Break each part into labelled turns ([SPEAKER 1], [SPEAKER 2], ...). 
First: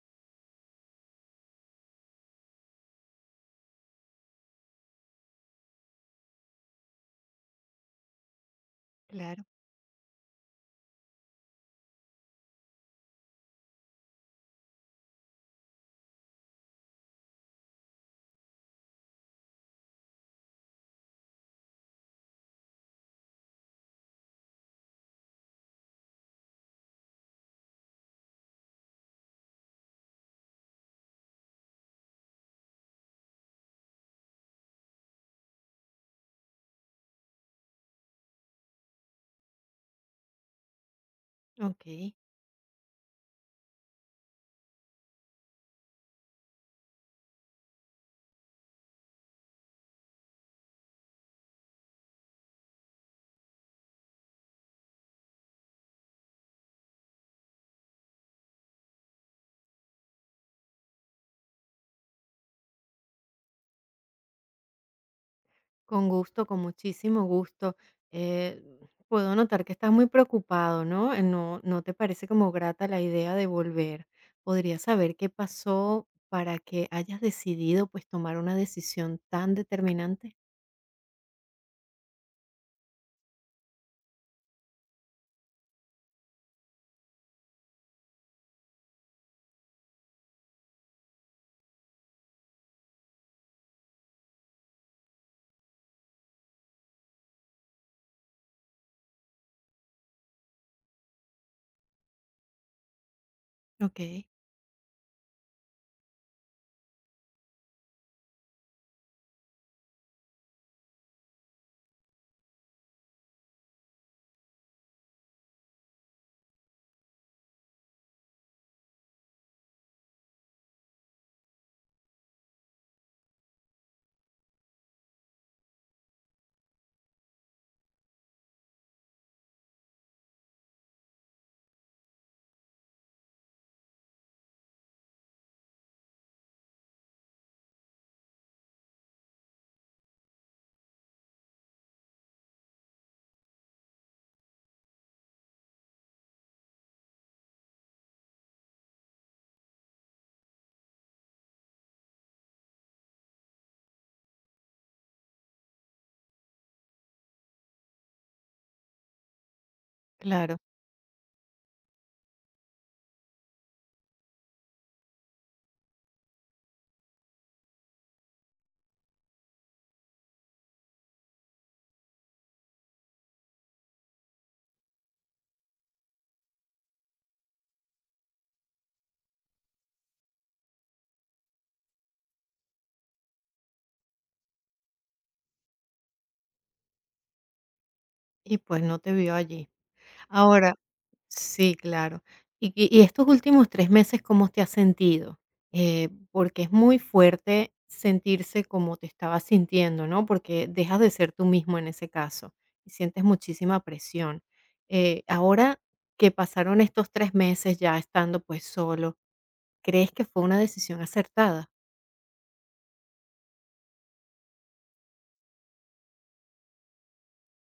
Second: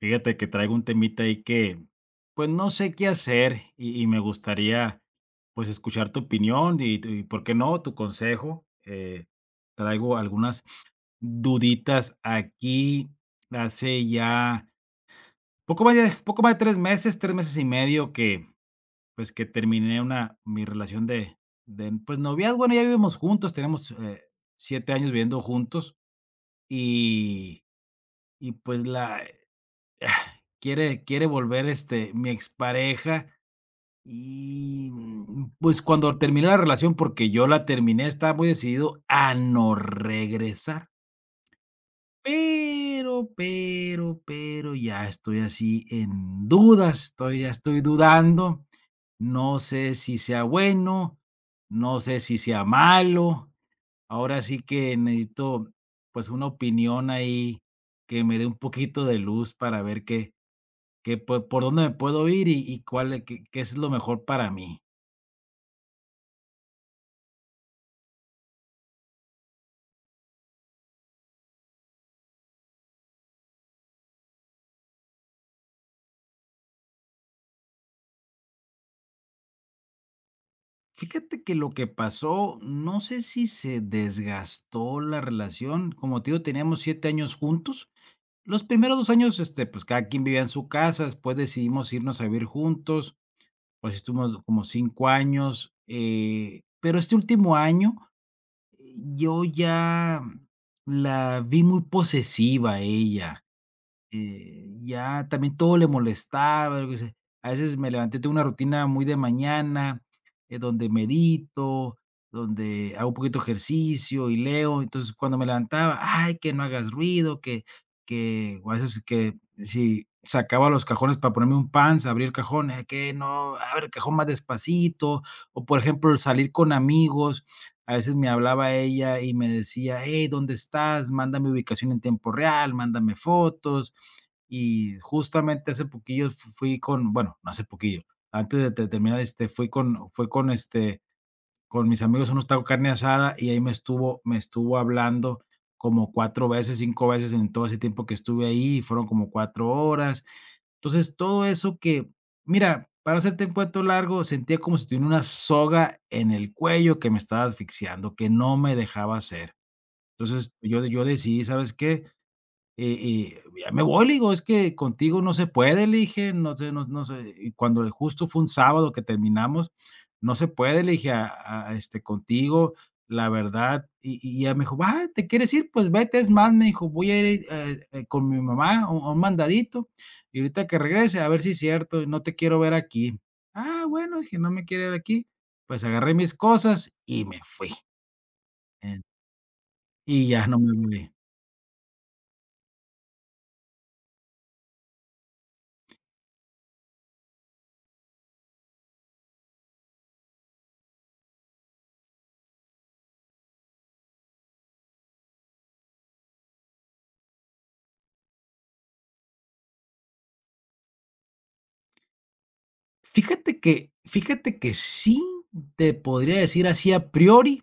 [SPEAKER 1] Fíjate que traigo un temita ahí que, pues, no sé qué hacer y me gustaría, pues, escuchar tu opinión y y, ¿por qué no?, tu consejo.
[SPEAKER 2] Claro,
[SPEAKER 1] Traigo algunas duditas aquí. Hace ya poco más de 3 meses, 3 meses y medio que, pues, que terminé una mi relación de, pues, noviazgo. Bueno, ya vivimos juntos, tenemos, 7 años viviendo juntos y y, pues, la ah, quiere volver, este, mi expareja y, pues, cuando terminé la relación, porque yo la terminé, estaba muy decidido a no regresar,
[SPEAKER 2] okey.
[SPEAKER 1] pero ya estoy así en dudas, estoy ya estoy dudando, no sé si sea bueno, no sé si sea malo, ahora sí que necesito, pues, una opinión ahí que me dé un poquito de luz para ver qué que por dónde me puedo ir y cuál e- qué qué es lo mejor para mí.
[SPEAKER 2] Con gusto, con muchísimo gusto. Eh, Puedo notar que estás muy preocupado, ¿no? No te parece como grata la idea de volver. ¿Podría saber qué pasó para que hayas decidido, pues, tomar una decisión tan determinante?
[SPEAKER 1] Fíjate que lo que pasó, no sé si se desgastó la relación, como te digo, teníamos 7 años juntos. Los primeros 2 años, este, pues, cada quien vivía en su casa, después decidimos irnos a vivir juntos, pues, estuvimos como 5 años, pero este último año, eh, yo ya la vi muy posesiva a ella.
[SPEAKER 2] Okey,
[SPEAKER 1] Ya también todo le molestaba, yo qué sé. A veces me levanté, tengo una rutina muy de mañana, donde medito, donde hago un poquito de ejercicio y leo. Entonces, cuando me levantaba, ay, que no hagas ruido, que, o a veces que si sacaba los cajones para ponerme un pants, abrir el cajón, que no, abre el cajón más despacito". O por ejemplo, el salir con amigos. A veces me hablaba ella y me decía, hey, ¿dónde estás? Mándame ubicación en tiempo real, mándame fotos. Y justamente hace poquillo fu fui con bueno, no hace poquillo, antes de terminar, este, fui con fue con, este, con mis amigos a unos tacos de carne asada, y ahí me estuvo hablando como 4 veces, 5 veces en todo ese tiempo que estuve ahí, y fueron como 4 horas. Entonces, todo eso que, mira, para hacerte un cuento largo, sentía como si tuviera una soga en el cuello que me estaba asfixiando, que no me dejaba hacer. Entonces,
[SPEAKER 2] claro.
[SPEAKER 1] yo decidí, ¿sabes qué? Y ya me voy, le digo, es que contigo no se puede, le dije, no sé, no sé, y cuando justo fue un sábado que terminamos, no se puede, le dije, a, este, contigo, la verdad, y ya me dijo: "Ah, ¿te quieres ir? Pues vete, es más", me dijo, "voy a ir, con mi mamá a un mandadito, y ahorita que regrese, a ver si es cierto, no te quiero ver aquí". "Ah, bueno", dije, "no me quiere ver aquí". Pues agarré mis cosas y me fui,
[SPEAKER 2] Y, pues, no
[SPEAKER 1] en
[SPEAKER 2] te vio allí.
[SPEAKER 1] y ya no me
[SPEAKER 2] Ahora
[SPEAKER 1] volví.
[SPEAKER 2] sí, claro. Y estos últimos 3 meses, ¿cómo te has sentido? Porque es muy fuerte sentirse como te estabas sintiendo, ¿no? Porque dejas de ser tú mismo en ese caso, y sientes muchísima presión. Ahora que pasaron estos 3 meses ya estando, pues, solo, ¿crees que fue una decisión acertada?
[SPEAKER 1] Fíjate que sí, te podría decir así a priori,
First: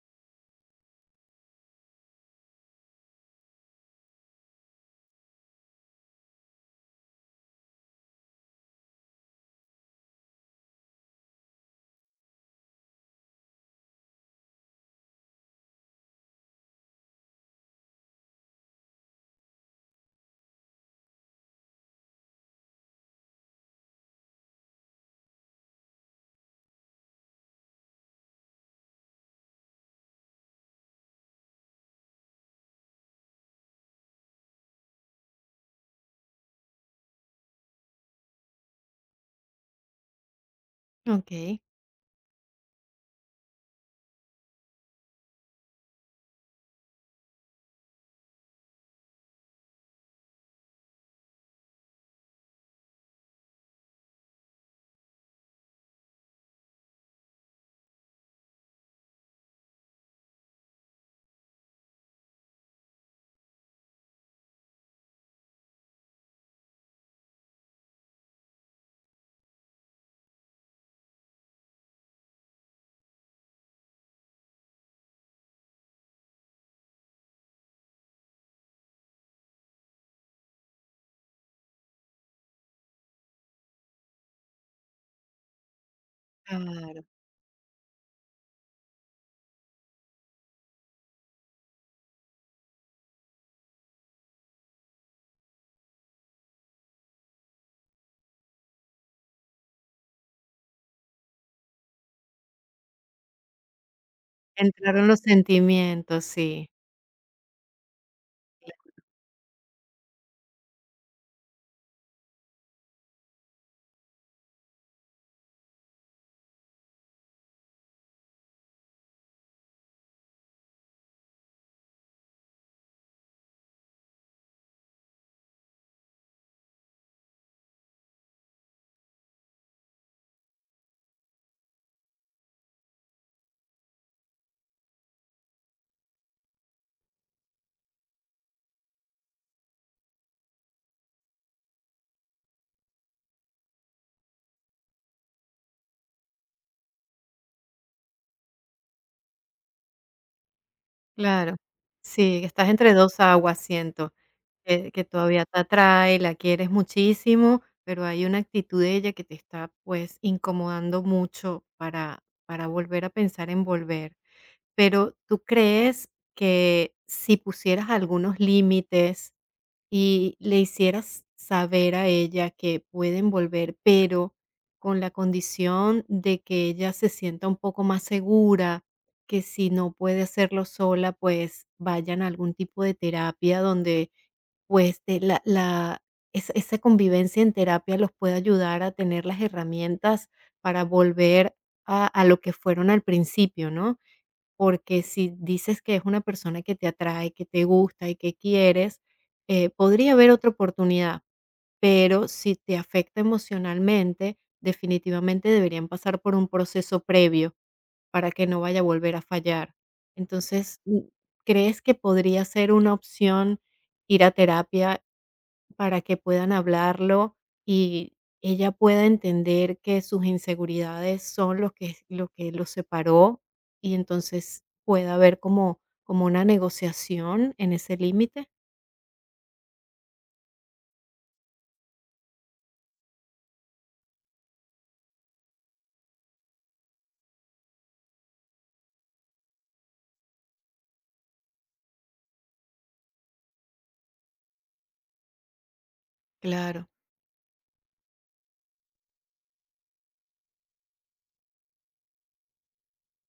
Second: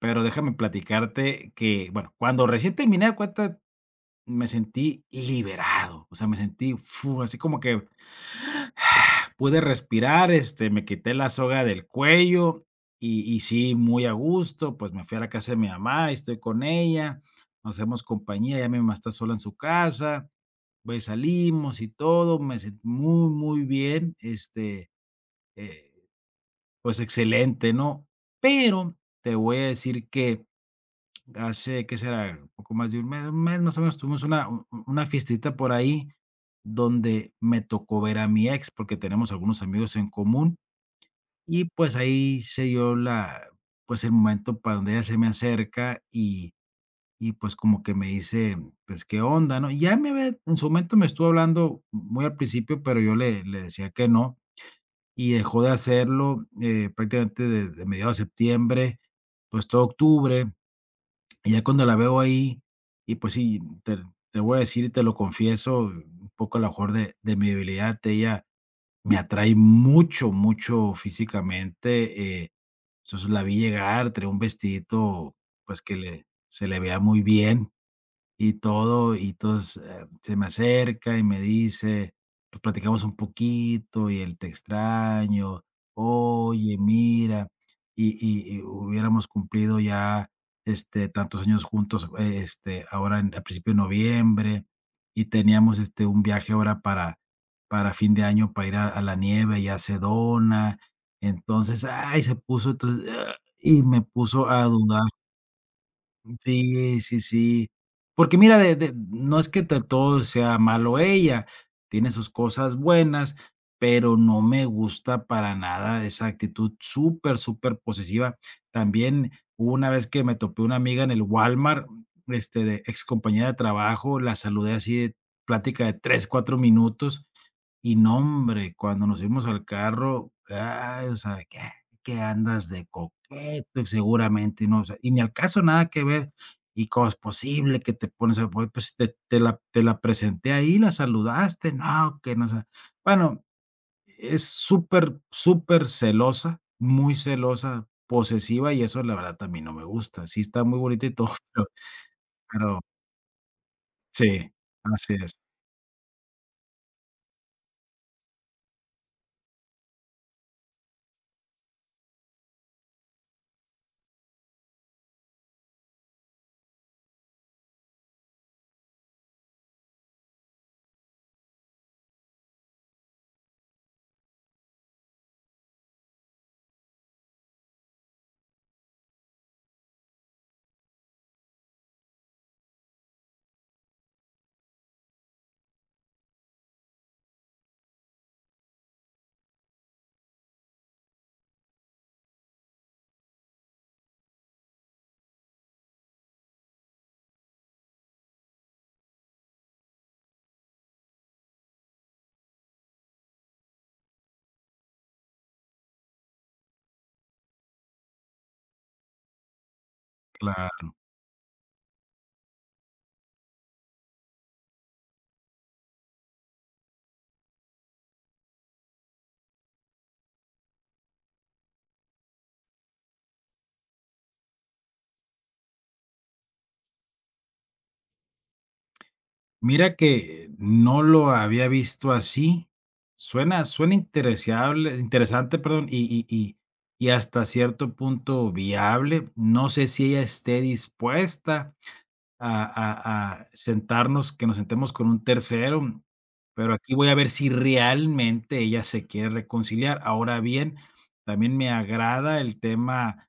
[SPEAKER 1] pero déjame platicarte que, bueno, cuando recién terminé, haz de cuenta, me sentí liberado, o sea, me sentí, fu, así como que pude respirar, este, me quité la soga del cuello y sí, muy a gusto, pues, me fui a la casa de mi mamá, estoy con ella, nos hacemos compañía, ya mi mamá está sola en su casa, pues, salimos y todo, me sentí muy, muy bien, este, eh pues excelente, ¿no? Pero te voy a decir que hace, ¿qué será? Un poco más de un mes más o menos, tuvimos una fiestita por ahí donde me tocó ver a mi ex porque tenemos algunos amigos en común,
[SPEAKER 2] Okey,
[SPEAKER 1] y pues ahí se dio pues el momento para donde ella se me acerca, y pues como que me dice, pues qué onda, ¿no? Ya en su momento me estuvo hablando muy al principio, pero yo le decía que no, y dejó de hacerlo, prácticamente de mediados de septiembre, pues, todo octubre. Y ya cuando la veo ahí, y pues sí, te voy a decir y te lo confieso, un poco a lo mejor de mi debilidad, ella me atrae mucho, mucho físicamente. Entonces, la vi llegar, traía un vestidito, pues, que le se le vea muy bien y todo, y entonces, se me acerca y me dice, pues platicamos un poquito y él te extraño, oye,
[SPEAKER 2] claro.
[SPEAKER 1] mira, y hubiéramos cumplido ya, este, tantos años juntos, este, ahora en a principio de noviembre, y teníamos, este, un viaje ahora para fin de año para ir a la nieve y a Sedona. Entonces, ay, se puso, entonces, y me puso a dudar.
[SPEAKER 2] Entraron los sentimientos, sí.
[SPEAKER 1] Sí, sí, sí. Porque mira, de no es que te todo sea malo ella, tiene sus cosas buenas, pero no me gusta para nada esa actitud súper, súper posesiva. También hubo una vez que me topé una amiga en el Walmart, este, de excompañera de trabajo, la saludé así de plática de 3, 4 minutos. Y no, hombre, cuando nos fuimos al carro, ay, o sea, ¿qué? Que andas de coqueto y seguramente, ¿no? O sea, y ni al caso, nada que ver. ¿Y cómo es posible que te pones a pues, pues, te la presenté ahí, la saludaste? No, que no sé. Bueno, es súper, súper celosa, muy celosa, posesiva y eso la verdad también no me gusta. Sí está muy bonita y todo,
[SPEAKER 2] Claro.
[SPEAKER 1] pero,
[SPEAKER 2] Sí, que estás
[SPEAKER 1] pero
[SPEAKER 2] entre 2 aguas, siento,
[SPEAKER 1] sí,
[SPEAKER 2] que
[SPEAKER 1] así es,
[SPEAKER 2] todavía te atrae, la quieres muchísimo, pero hay una actitud de ella que te está, pues, incomodando mucho para volver a pensar en volver. Pero, ¿tú crees que si pusieras algunos límites, y le hicieras saber a ella que pueden volver, pero con la condición de que ella se sienta un poco más segura, que si no puede hacerlo sola, pues vayan a algún tipo de terapia donde pues te- la- esa convivencia en terapia los puede ayudar a tener las herramientas para volver a lo que fueron al principio, ¿no? Porque si dices que es una persona que te atrae, que te gusta y que quieres, podría haber otra oportunidad, pero si te afecta emocionalmente, definitivamente deberían pasar por un proceso previo para que no vaya a volver a fallar. Entonces,
[SPEAKER 1] claro.
[SPEAKER 2] ¿crees que podría ser una opción ir a terapia para que puedan hablarlo y ella pueda entender que sus inseguridades son lo que los separó y entonces pueda haber como, como una negociación en ese límite?
[SPEAKER 1] Mira que no lo había visto así. Suena interesable interesante, perdón, y hasta cierto punto viable. No sé si ella esté dispuesta a sentarnos, que nos sentemos con un tercero, pero
[SPEAKER 2] Claro.
[SPEAKER 1] aquí voy a ver si realmente ella se quiere reconciliar. Ahora bien, también me agrada el tema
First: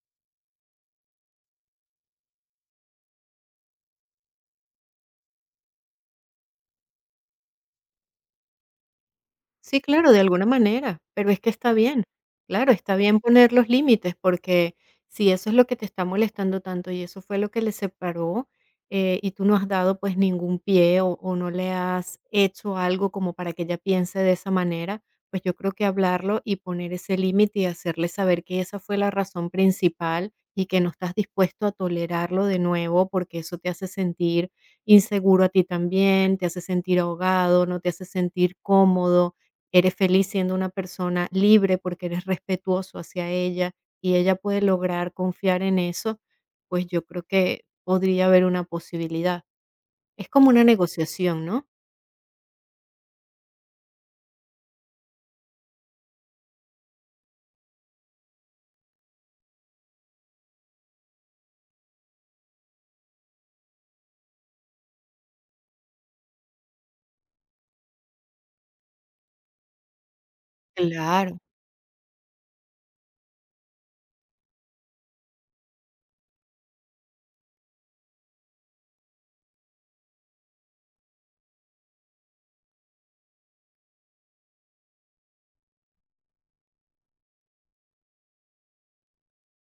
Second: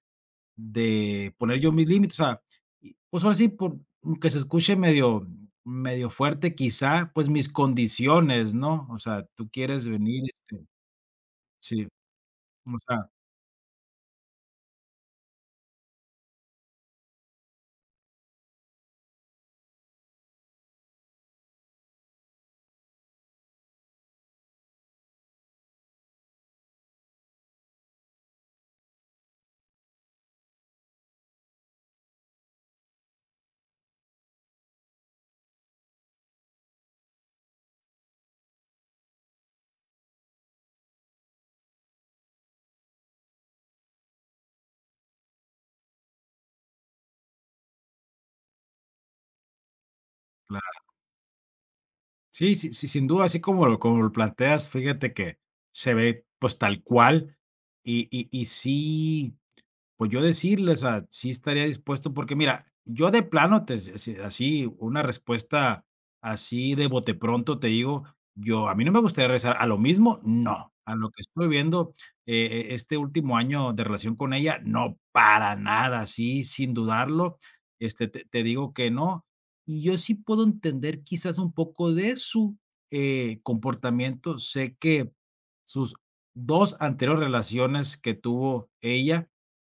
[SPEAKER 1] de poner yo mis límites, o sea, y, pues, ahora sí, por aunque se escuche medio medio fuerte, quizá, pues, mis condiciones, ¿no? O sea, tú
[SPEAKER 2] Sí,
[SPEAKER 1] quieres
[SPEAKER 2] claro, de
[SPEAKER 1] venir,
[SPEAKER 2] alguna
[SPEAKER 1] este,
[SPEAKER 2] manera, pero es que está
[SPEAKER 1] sí,
[SPEAKER 2] bien. Claro,
[SPEAKER 1] o
[SPEAKER 2] está
[SPEAKER 1] sea,
[SPEAKER 2] bien poner los límites, porque si eso es lo que te está molestando tanto y eso fue lo que le separó, y tú no has dado pues ningún pie o no le has hecho algo como para que ella piense de esa manera, pues yo creo que hablarlo y poner ese límite y hacerle saber que esa fue la razón principal y que no estás dispuesto a tolerarlo de nuevo porque eso te hace sentir inseguro a ti también, te hace sentir ahogado, no te hace sentir cómodo eres feliz siendo una persona libre porque eres respetuoso hacia ella y ella puede lograr confiar en eso, pues yo creo que podría haber una posibilidad. Es como una
[SPEAKER 1] claro.
[SPEAKER 2] negociación, ¿no?
[SPEAKER 1] Sí, sí, sí, sin duda, así como lo planteas, fíjate que se ve, pues, tal cual, y sí. Pues yo decirles, o sea, sí estaría dispuesto, porque mira, yo de plano, te s s así, una respuesta así de bote pronto, te digo, yo a mí no me gustaría regresar a lo mismo, no. A lo que
[SPEAKER 2] Claro.
[SPEAKER 1] estoy viendo este último año de relación con ella, no, para nada, sí sin dudarlo, este, te digo que no. Y yo sí puedo entender quizás un poco de su, comportamiento. Sé que sus 2 anteriores relaciones que tuvo ella,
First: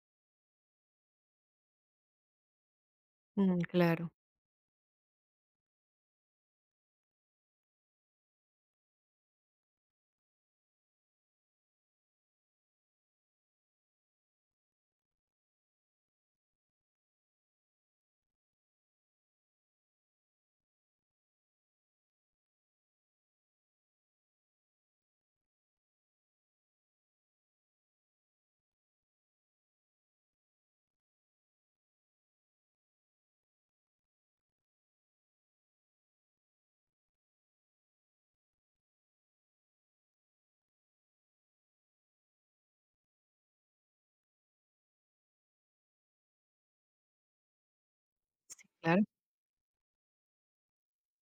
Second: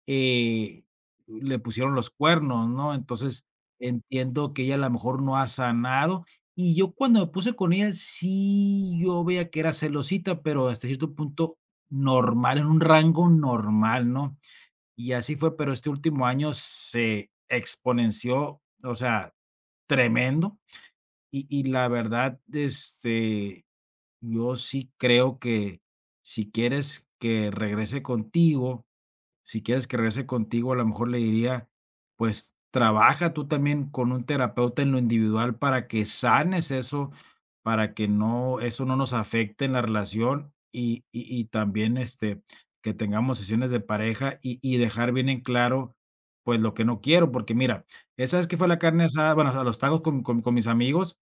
[SPEAKER 1] eh, le pusieron los cuernos, ¿no? Entonces,
[SPEAKER 2] Mm, claro.
[SPEAKER 1] entiendo que ella a lo mejor no ha sanado. Y yo cuando me puse con ella, sí, yo veía que era celosita, pero hasta cierto punto normal, en un rango normal, ¿no? Y así fue, pero este último año se exponenció, o sea, tremendo. Y, la verdad, este, yo sí creo que si quieres que regrese contigo, si quieres que regrese contigo, a lo mejor le diría, pues trabaja tú también con un terapeuta en lo individual para que sanes eso, para que no, eso no nos afecte en la relación y también este, que tengamos sesiones de pareja y dejar bien en claro, pues lo que no quiero, porque mira, esa vez que fue
[SPEAKER 2] Sí,
[SPEAKER 1] a la
[SPEAKER 2] claro.
[SPEAKER 1] carne asada, bueno, a los tacos con mis amigos,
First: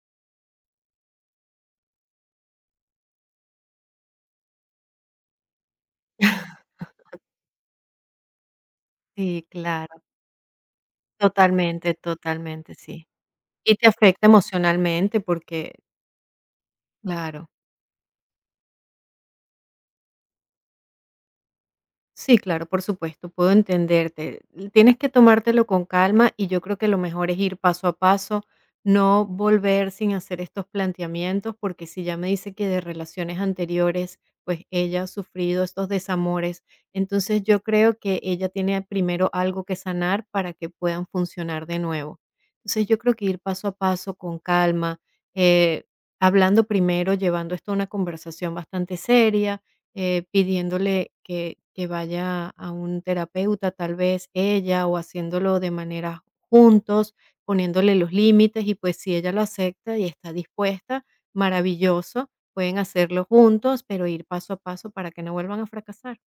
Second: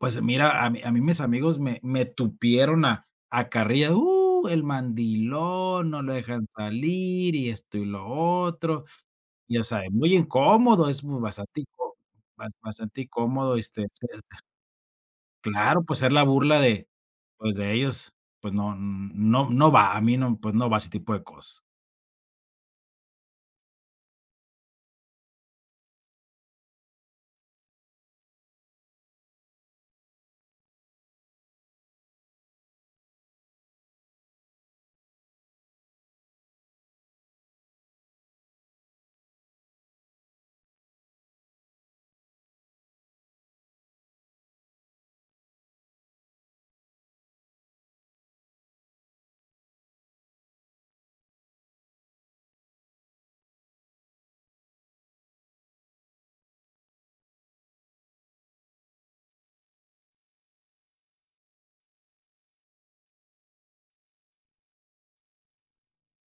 [SPEAKER 1] pues mira, a mí mis amigos me tupieron a carrilla, el mandilón, no lo dejan salir y esto y lo otro,
[SPEAKER 2] Sí,
[SPEAKER 1] y, o sea, es
[SPEAKER 2] claro.
[SPEAKER 1] muy incómodo, es muy
[SPEAKER 2] Totalmente, totalmente,
[SPEAKER 1] bastante
[SPEAKER 2] sí.
[SPEAKER 1] incómodo,
[SPEAKER 2] Y
[SPEAKER 1] este,
[SPEAKER 2] te
[SPEAKER 1] ser,
[SPEAKER 2] afecta emocionalmente porque,
[SPEAKER 1] claro, pues, ser la burla de,
[SPEAKER 2] claro.
[SPEAKER 1] pues, de ellos, pues, no va, a mí no, pues, no va ese tipo de cosas.
[SPEAKER 2] Sí, claro, por supuesto, puedo entenderte. Tienes que tomártelo con calma y yo creo que lo mejor es ir paso a paso, no volver sin hacer estos planteamientos, porque si ya me dice que de relaciones anteriores, pues ella ha sufrido estos desamores, entonces yo creo que ella tiene primero algo que sanar para que puedan funcionar de nuevo. Entonces yo creo que ir paso a paso con calma, eh, hablando primero, llevando esto a una conversación bastante seria pidiéndole que vaya a un terapeuta, tal vez ella, o haciéndolo de manera juntos, poniéndole los límites y, pues, si ella lo acepta y está dispuesta, maravilloso, pueden hacerlo juntos, pero ir paso a paso para que no vuelvan a fracasar.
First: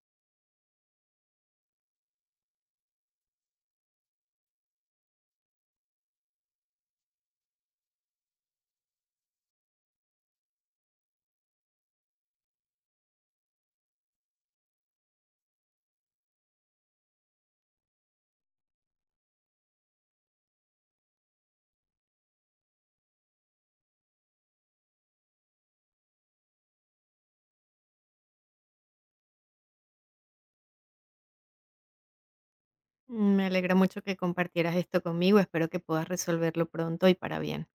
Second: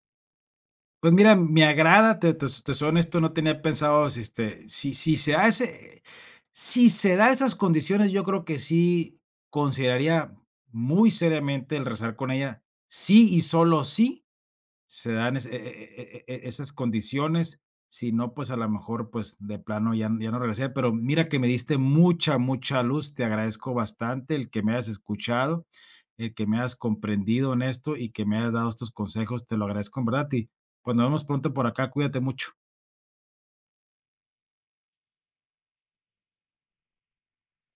[SPEAKER 1] Pues mira, me agrada, te soy honesto, no tenía pensado, si, este, se hace, si se da esas condiciones, yo creo que sí consideraría muy seriamente el rezar con ella, sí y solo sí se dan es e e e e esas condiciones, si no, pues, a lo mejor, pues, de plano ya no regresé, pero mira que me diste mucha, mucha luz, te agradezco bastante el que me hayas escuchado, el que me hayas comprendido en esto y que me hayas dado estos consejos, te lo agradezco en verdad y, pues, nos vemos pronto por acá, cuídate mucho.
[SPEAKER 2] Me alegra mucho que compartieras esto conmigo, espero que puedas resolverlo pronto y para bien.